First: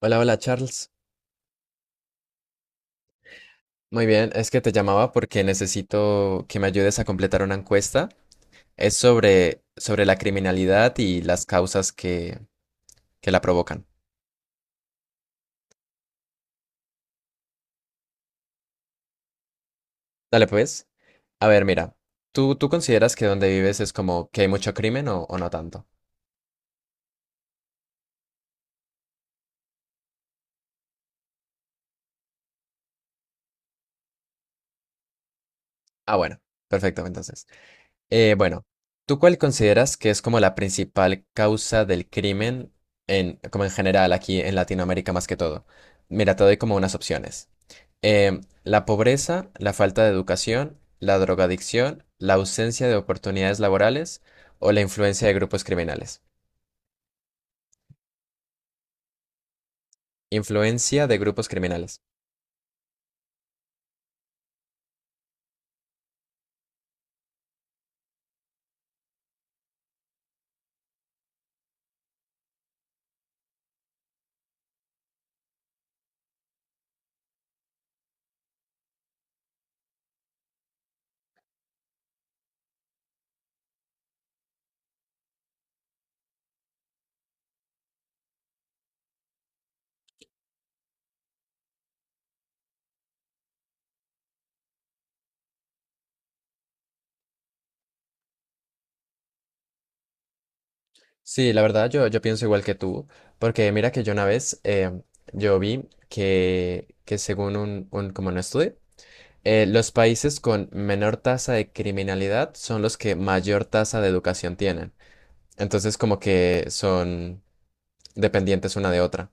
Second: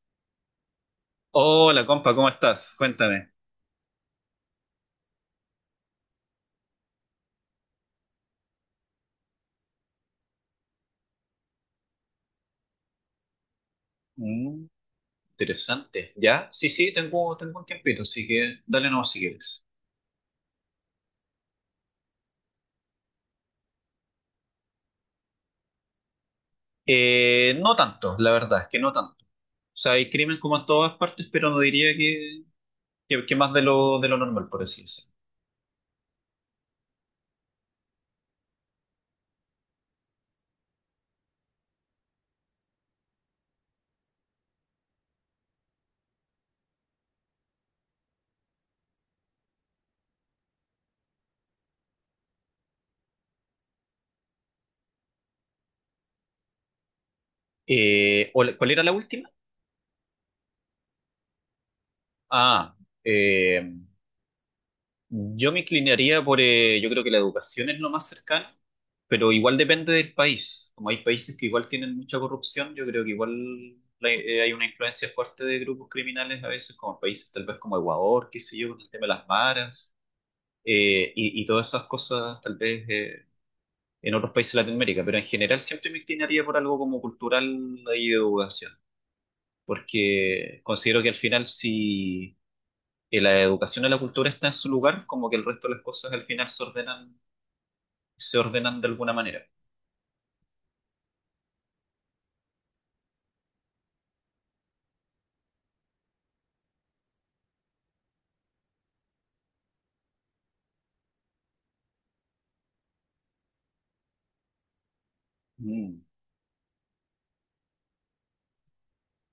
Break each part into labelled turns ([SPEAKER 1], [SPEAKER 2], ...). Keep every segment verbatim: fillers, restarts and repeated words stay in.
[SPEAKER 1] Hola, hola Charles.
[SPEAKER 2] Hola, compa, ¿cómo estás? Cuéntame.
[SPEAKER 1] Muy bien, es que te llamaba porque necesito que me ayudes a completar una encuesta. Es sobre, sobre la criminalidad y las causas que, que la provocan.
[SPEAKER 2] Mm, interesante. ¿Ya? Sí, sí, tengo, tengo un tiempito, así que dale nomás si quieres.
[SPEAKER 1] Dale, pues. A ver, mira, ¿tú, tú consideras que donde vives es como que hay mucho crimen o, o no tanto?
[SPEAKER 2] Eh, no tanto, la verdad, es que no tanto. O sea, hay crimen como en todas partes, pero no diría que, que, que más de lo, de lo normal, por así decirlo.
[SPEAKER 1] Ah, bueno, perfecto, entonces. Eh, bueno, ¿tú cuál consideras que es como la principal causa del crimen en, como en general aquí en Latinoamérica más que todo? Mira, te doy como unas opciones. Em, la pobreza, la falta de educación, la drogadicción, la ausencia de oportunidades laborales o la influencia de grupos criminales.
[SPEAKER 2] Eh, ¿cuál cuál era la última?
[SPEAKER 1] Influencia de grupos criminales.
[SPEAKER 2] Ah, eh, Yo me inclinaría por, eh, yo creo que la educación es lo más cercano, pero igual depende del país. Como hay países que igual tienen mucha corrupción, yo creo que igual la- eh, hay una influencia fuerte de grupos criminales a veces, como países tal vez como Ecuador, qué sé yo, con el tema de las maras eh, y, y todas esas cosas tal vez, eh, en otros países de Latinoamérica, pero en general siempre me inclinaría por algo como cultural y de educación, porque considero que al final si y la educación y la cultura está en su lugar, como que el resto de las cosas al final se ordenan, se ordenan de alguna manera.
[SPEAKER 1] Sí, la verdad yo, yo pienso igual que tú, porque mira que yo una vez em, yo vi que, que según un, un- como un estudio, eh, los países con menor tasa de criminalidad son los que mayor tasa de educación tienen. Entonces
[SPEAKER 2] Mm.
[SPEAKER 1] como que son dependientes una de otra.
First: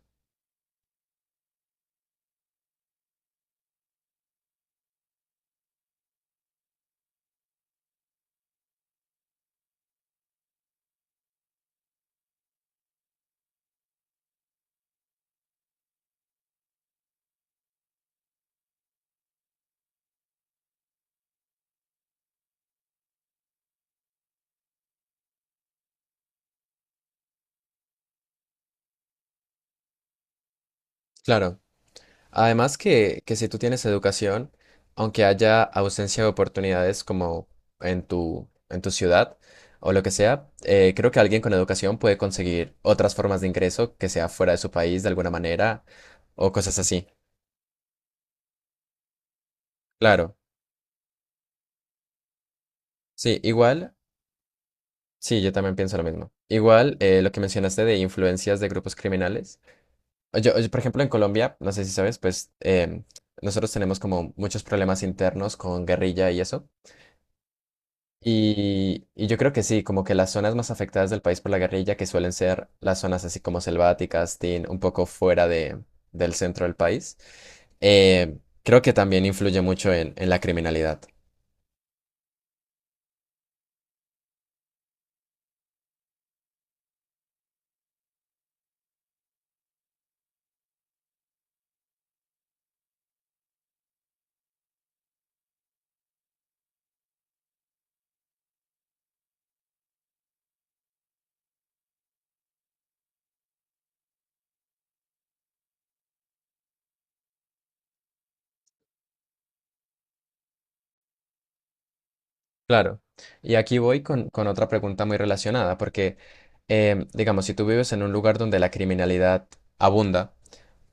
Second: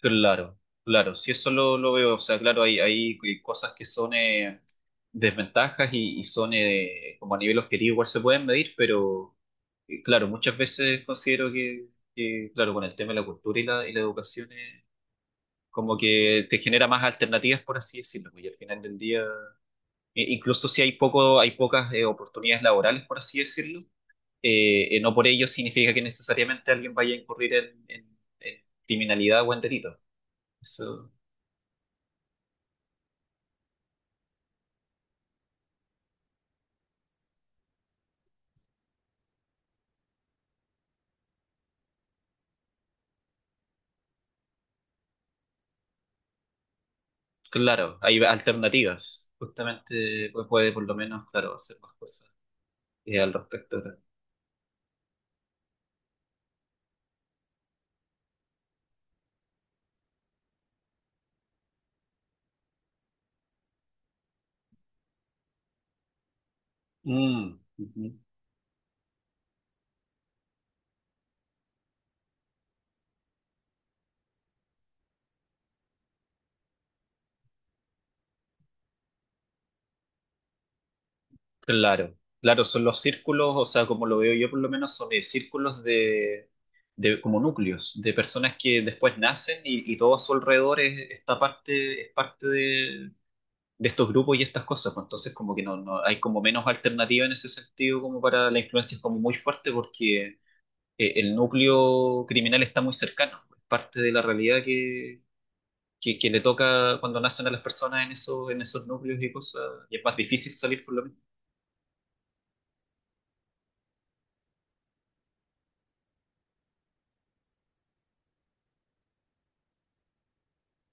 [SPEAKER 2] Claro, claro, si eso lo, lo veo, o sea, claro, hay, hay cosas que son eh, desventajas y, y son eh, como a nivel objetivo igual se pueden medir, pero eh, claro, muchas veces considero que, que, claro, con el tema de la cultura y la, y la educación, eh, como que te genera más alternativas, por así decirlo, y al final del día eh, incluso si hay poco, hay pocas eh, oportunidades laborales, por así decirlo, eh, eh, no por ello significa que necesariamente alguien vaya a incurrir en, en- en criminalidad o en delito. Eso,
[SPEAKER 1] Claro. Además que, que si tú tienes educación, aunque haya ausencia de oportunidades como en tu, en tu ciudad o lo que sea, eh, creo que alguien con educación puede conseguir otras formas de ingreso que sea fuera de su país de alguna manera o cosas así.
[SPEAKER 2] claro, hay alternativas. Justamente
[SPEAKER 1] Claro,
[SPEAKER 2] pues, puede por lo menos, claro, hacer más cosas eh, al
[SPEAKER 1] sí,
[SPEAKER 2] respecto.
[SPEAKER 1] igual, sí, yo también pienso lo mismo. Igual eh, lo que mencionaste de influencias de grupos criminales. Yo, yo, por ejemplo, en Colombia, no sé si sabes, pues em, nosotros tenemos como muchos problemas internos con guerrilla y eso.
[SPEAKER 2] Mm, ujú.
[SPEAKER 1] Y, y yo creo que sí, como que las zonas más afectadas del país por la guerrilla, que suelen ser las zonas así como selváticas, tin, un poco fuera de, del centro del país, eh, creo que también influye mucho en, en la criminalidad.
[SPEAKER 2] Claro, claro, son los círculos, o sea, como lo veo yo por lo menos, son eh, círculos de, de como núcleos, de personas que después nacen y, y todo a su alrededor es, esta parte, es parte de, de estos grupos y estas cosas, pues entonces como que no, no hay como menos alternativa en ese sentido como para la influencia es como muy fuerte porque eh, el núcleo criminal está muy cercano, es parte de la realidad que, que, que le toca cuando nacen a las personas en, esos en esos núcleos y cosas, y es más difícil salir por lo menos.
[SPEAKER 1] Claro. Y aquí voy con, con otra pregunta muy relacionada, porque, eh, digamos, si tú vives en un lugar donde la criminalidad abunda,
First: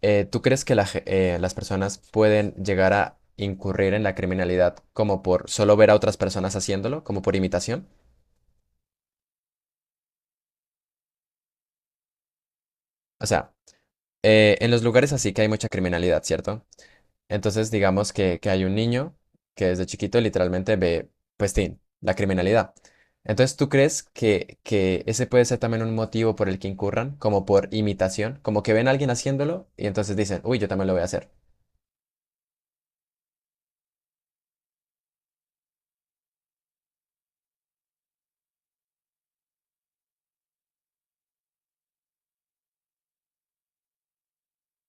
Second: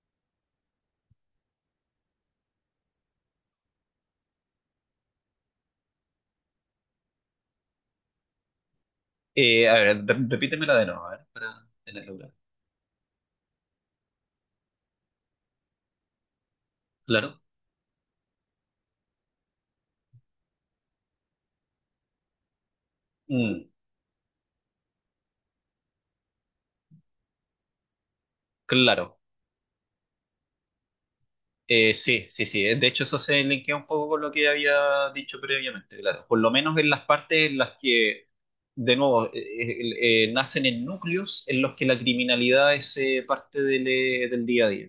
[SPEAKER 1] eh, ¿tú crees que la ge- eh, las personas pueden llegar a incurrir en la criminalidad como por solo ver a otras personas haciéndolo, como por imitación?
[SPEAKER 2] Eh, a ver, re- repítemela de nuevo, a ver, para tenerla clara.
[SPEAKER 1] O sea, eh, en los lugares así que hay mucha criminalidad, ¿cierto?
[SPEAKER 2] Claro.
[SPEAKER 1] Entonces, digamos que, que hay un niño que desde chiquito literalmente ve, pues, tin, la criminalidad. Entonces,
[SPEAKER 2] Mm,
[SPEAKER 1] ¿tú crees que, que ese puede ser también un motivo por el que incurran, como por imitación? Como que ven a alguien
[SPEAKER 2] claro.
[SPEAKER 1] haciéndolo y entonces dicen, uy, yo también lo voy a hacer.
[SPEAKER 2] Eh, sí, sí, sí. De hecho, eso se linkea un poco con lo que había dicho previamente, claro. Por lo menos en las partes en las que, de nuevo, eh, eh, eh, nacen en núcleos en los que la criminalidad es eh, parte del, eh, del día a día,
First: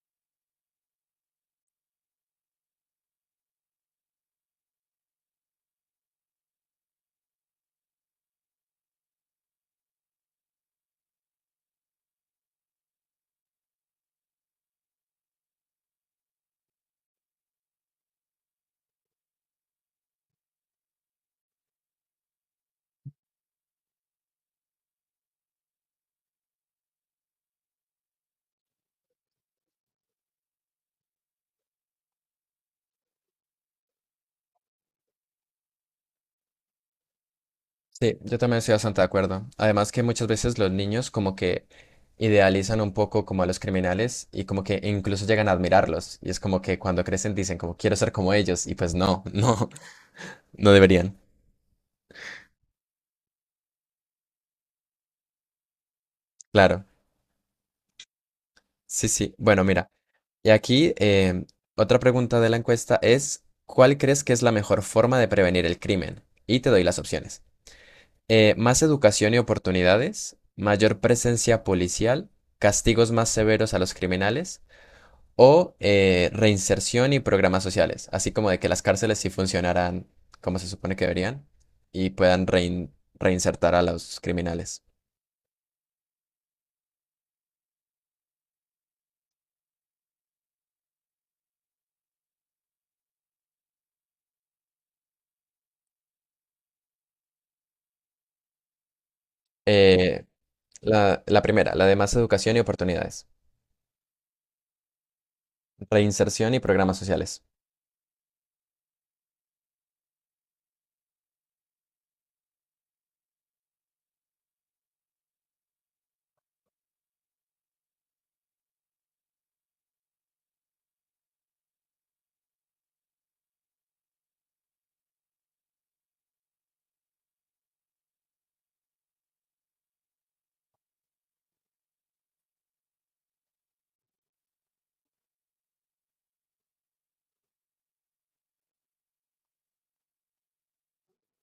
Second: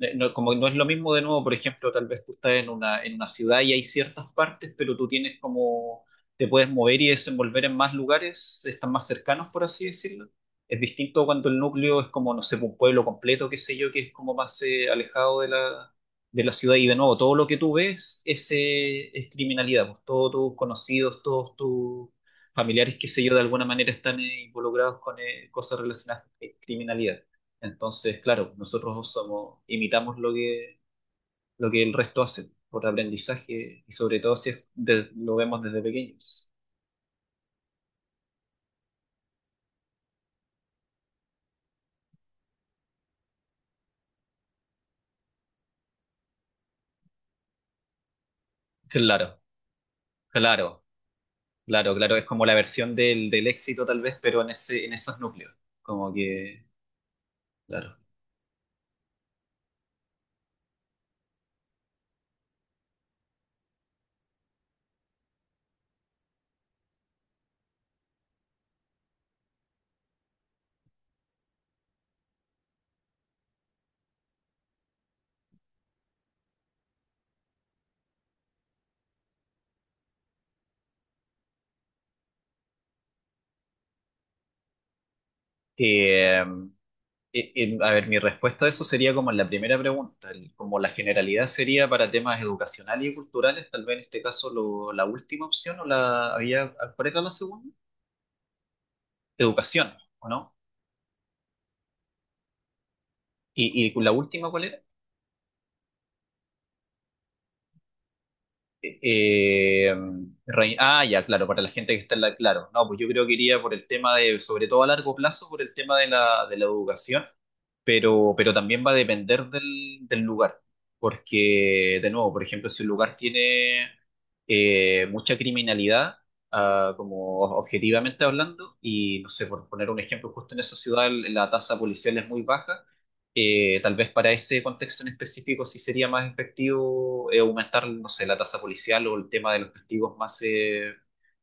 [SPEAKER 2] eh, no, como no es lo mismo de nuevo, por ejemplo, tal vez tú estás en una, en una ciudad y hay ciertas partes, pero tú tienes como, te puedes mover y desenvolver en más lugares, están más cercanos, por así decirlo. Es distinto cuando el núcleo es como, no sé, un pueblo completo, qué sé yo, que es como más eh, alejado de la, de la ciudad. Y de nuevo, todo lo que tú ves es, eh, es criminalidad, pues todos tus conocidos, todos tus familiares, qué sé yo, de alguna manera están eh, involucrados con eh, cosas relacionadas con criminalidad. Entonces, claro, nosotros somos, imitamos lo que, lo que el resto hace por aprendizaje y sobre todo si es de- lo vemos desde pequeños.
[SPEAKER 1] Sí, yo también estoy bastante de acuerdo. Además que muchas veces los niños como que idealizan un poco como a los criminales y como que incluso llegan a admirarlos. Y es como que cuando crecen dicen como quiero ser como ellos y pues no,
[SPEAKER 2] Claro,
[SPEAKER 1] no, no
[SPEAKER 2] claro,
[SPEAKER 1] deberían.
[SPEAKER 2] claro, claro. Es como la versión del, del éxito tal vez, pero en ese, en esos núcleos. Como que,
[SPEAKER 1] Claro,
[SPEAKER 2] claro.
[SPEAKER 1] sí, sí. Bueno, mira, y aquí em, otra pregunta de la encuesta es, ¿cuál crees que es la mejor forma de prevenir el crimen? Y te doy las opciones. Eh, más educación y oportunidades, mayor presencia policial, castigos más severos a los criminales o eh, reinserción y programas sociales, así como de que las cárceles sí funcionaran como se supone que deberían y puedan rein- reinsertar a los criminales.
[SPEAKER 2] Eh, eh, eh, em, a ver, mi respuesta a eso sería como en la primera pregunta, el- como la generalidad sería para temas educacionales y culturales, tal vez en este caso lo- la última opción o la había, ¿cuál era la segunda? Educación,
[SPEAKER 1] Eh,
[SPEAKER 2] ¿o no?
[SPEAKER 1] la, la primera, la de más educación y oportunidades.
[SPEAKER 2] Y, y la última, ¿cuál era?
[SPEAKER 1] Reinserción y programas sociales.
[SPEAKER 2] Eh, em, Rey- ah, ya, claro, para la gente que está en la... Claro, no, pues yo creo que iría por el tema de, sobre todo a largo plazo, por el tema de la, de la educación, pero, pero también va a depender del, del lugar, porque, de nuevo, por ejemplo, si un lugar tiene eh, mucha criminalidad, ah, como objetivamente hablando, y no sé, por poner un ejemplo, justo en esa ciudad la tasa policial es muy baja, eh, tal vez para ese contexto en específico sí sería más efectivo eh, aumentar, no sé, la tasa policial o el tema de los castigos más, eh,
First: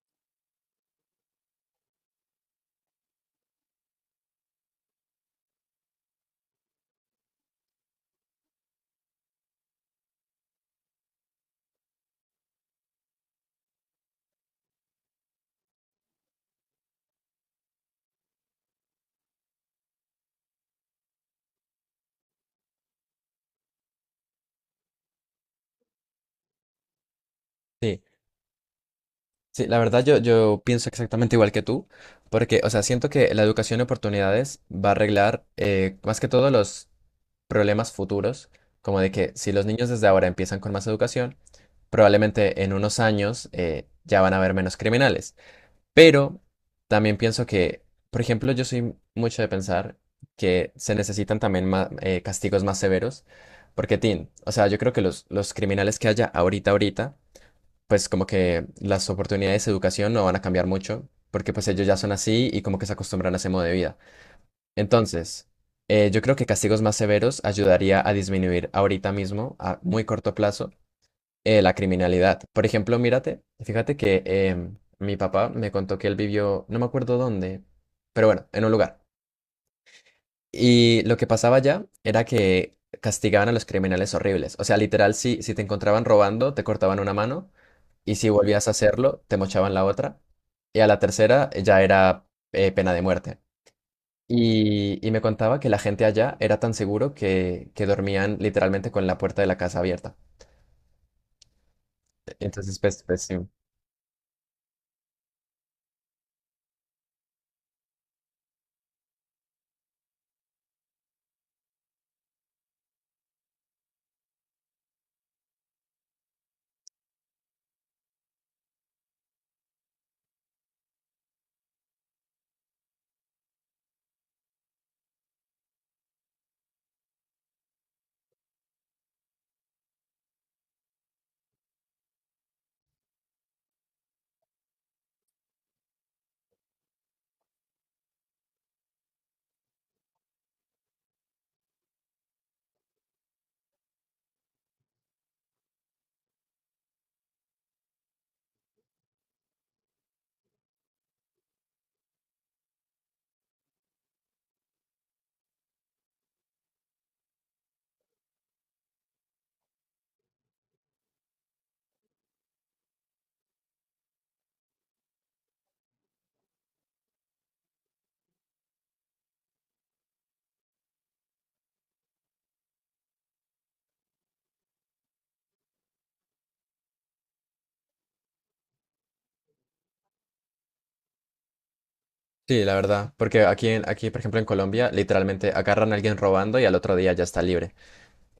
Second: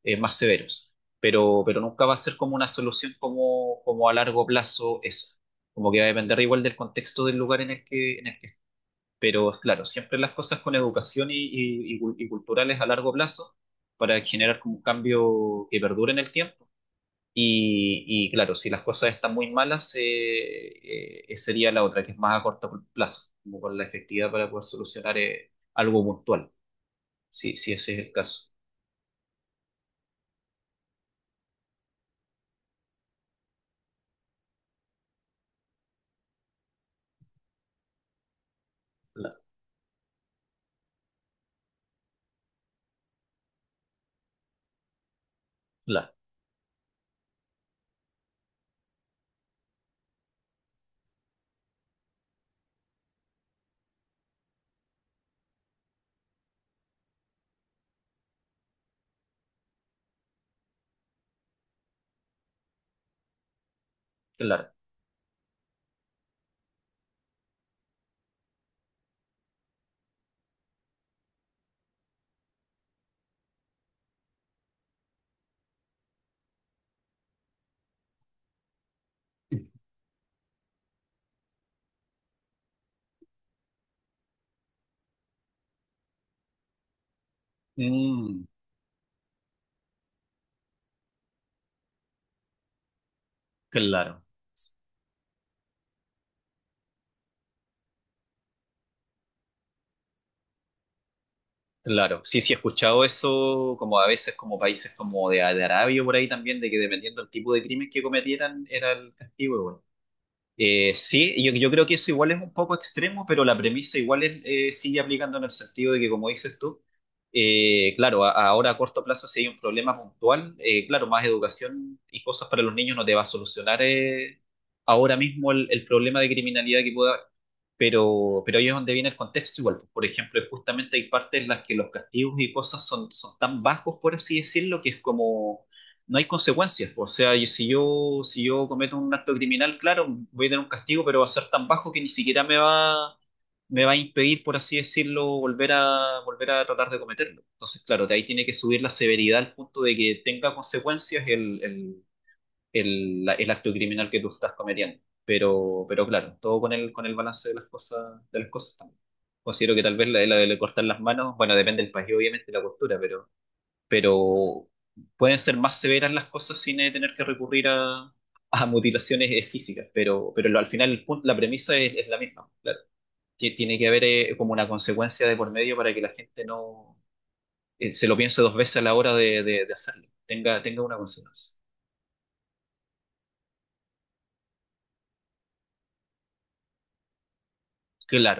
[SPEAKER 2] eh, más severos. Pero, pero nunca va a ser como una solución como, como a largo plazo eso. Como que va a depender igual del contexto del lugar en el que, en el que... Pero claro, siempre las cosas con educación y, y, y cul- y culturales a largo plazo para generar como un cambio que perdure en el tiempo y, y claro, si las cosas están muy malas, eh, eh, sería la otra, que es más a corto plazo, como con la efectividad para poder solucionar eh, algo puntual, si, si ese es
[SPEAKER 1] Sí,
[SPEAKER 2] el caso.
[SPEAKER 1] sí, la verdad yo, yo pienso exactamente igual que tú, porque, o sea, siento que la educación y oportunidades va a arreglar eh, más que todo los problemas futuros, como de que
[SPEAKER 2] Claro,
[SPEAKER 1] si los niños desde ahora empiezan con más educación, probablemente en unos años eh, ya van a haber menos criminales.
[SPEAKER 2] claro,
[SPEAKER 1] Pero también pienso que, por ejemplo, yo soy mucho de pensar que se necesitan también ma- eh, castigos más severos, porque, Tin, o sea, yo creo que los, los criminales que haya ahorita, ahorita, pues como que las oportunidades de educación no van a cambiar mucho, porque pues ellos ya son así y como que se acostumbran a ese modo de vida.
[SPEAKER 2] claro.
[SPEAKER 1] Entonces, eh, yo creo que castigos más severos ayudaría a disminuir ahorita mismo, a muy corto plazo, eh, la criminalidad. Por ejemplo, mírate, fíjate que em, mi papá me contó que él vivió, no me acuerdo dónde, pero bueno, en un lugar. Y lo que pasaba allá era que castigaban a los criminales horribles. O sea, literal, si, si te encontraban robando, te cortaban una mano y si
[SPEAKER 2] Mm,
[SPEAKER 1] volvías a hacerlo, te mochaban la otra. Y a la tercera eh, ya era eh, pena de muerte.
[SPEAKER 2] claro.
[SPEAKER 1] Y, y me contaba que la gente allá era tan seguro que, que dormían literalmente con la puerta de la casa abierta.
[SPEAKER 2] Claro, sí, sí, he
[SPEAKER 1] Entonces, pues,
[SPEAKER 2] escuchado
[SPEAKER 1] pues sí.
[SPEAKER 2] eso, como a veces como países como de, de Arabia por ahí también, de que dependiendo del tipo de crimen que cometieran era el castigo. Eh, sí, yo, yo creo que eso igual es un poco extremo, pero la premisa igual es, eh, sigue aplicando en el sentido de que, como dices tú, eh, claro, a- ahora a corto plazo si hay un problema puntual, eh, claro, más educación y cosas para los niños no te va a solucionar eh, ahora mismo el, el problema de criminalidad que pueda haber, pero, pero ahí es donde viene el contexto igual. Pues, por ejemplo, justamente hay partes en las que los castigos y cosas son, son tan bajos, por así decirlo, que es como no hay consecuencias. O sea, y si yo, si yo cometo un acto criminal, claro, voy a tener un castigo, pero va a ser tan bajo que ni siquiera me va, me va a impedir, por así decirlo, volver a, volver a tratar de cometerlo. Entonces, claro, de ahí tiene que subir la severidad al punto de que tenga consecuencias el, el, el, la- el acto criminal que tú estás cometiendo. Pero, pero claro, todo con el, con el balance de las cosas, de las cosas también. Considero que tal vez la, la de cortar las manos, bueno, depende del país, obviamente, la cultura, pero pero pueden ser más severas las cosas sin eh, tener que recurrir a, a mutilaciones eh, físicas, pero, pero lo- al final el punto, la premisa es, es la misma, claro. Tie- Tiene que haber, eh, como una consecuencia de por medio para que la gente no eh, se lo piense dos veces a la hora de, de- de hacerlo, tenga, tenga una consecuencia.
[SPEAKER 1] Sí, la verdad. Porque aquí, en- aquí, por ejemplo, en Colombia, literalmente agarran a alguien robando y al otro día ya está libre.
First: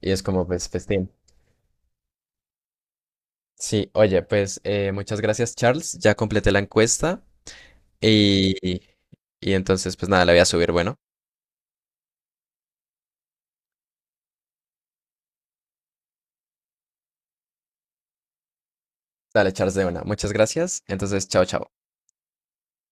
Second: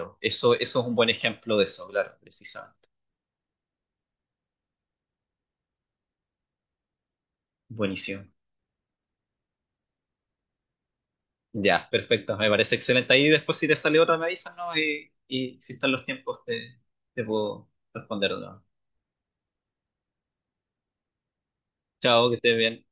[SPEAKER 1] Y es como,
[SPEAKER 2] eso,
[SPEAKER 1] pues,
[SPEAKER 2] eso es un buen
[SPEAKER 1] festín.
[SPEAKER 2] ejemplo de eso, claro, precisamente.
[SPEAKER 1] Sí, oye, pues eh, muchas gracias, Charles. Ya completé la encuesta
[SPEAKER 2] Buenísimo.
[SPEAKER 1] y, y entonces, pues nada, la voy a subir. Bueno,
[SPEAKER 2] Ya, perfecto, me parece excelente. Ahí después si te sale otra me avisas, ¿no? Y, y si están los tiempos te, te puedo responder, ¿no?
[SPEAKER 1] dale, Charles, de una. Muchas gracias. Entonces, chao, chao.
[SPEAKER 2] Chao, que estés bien.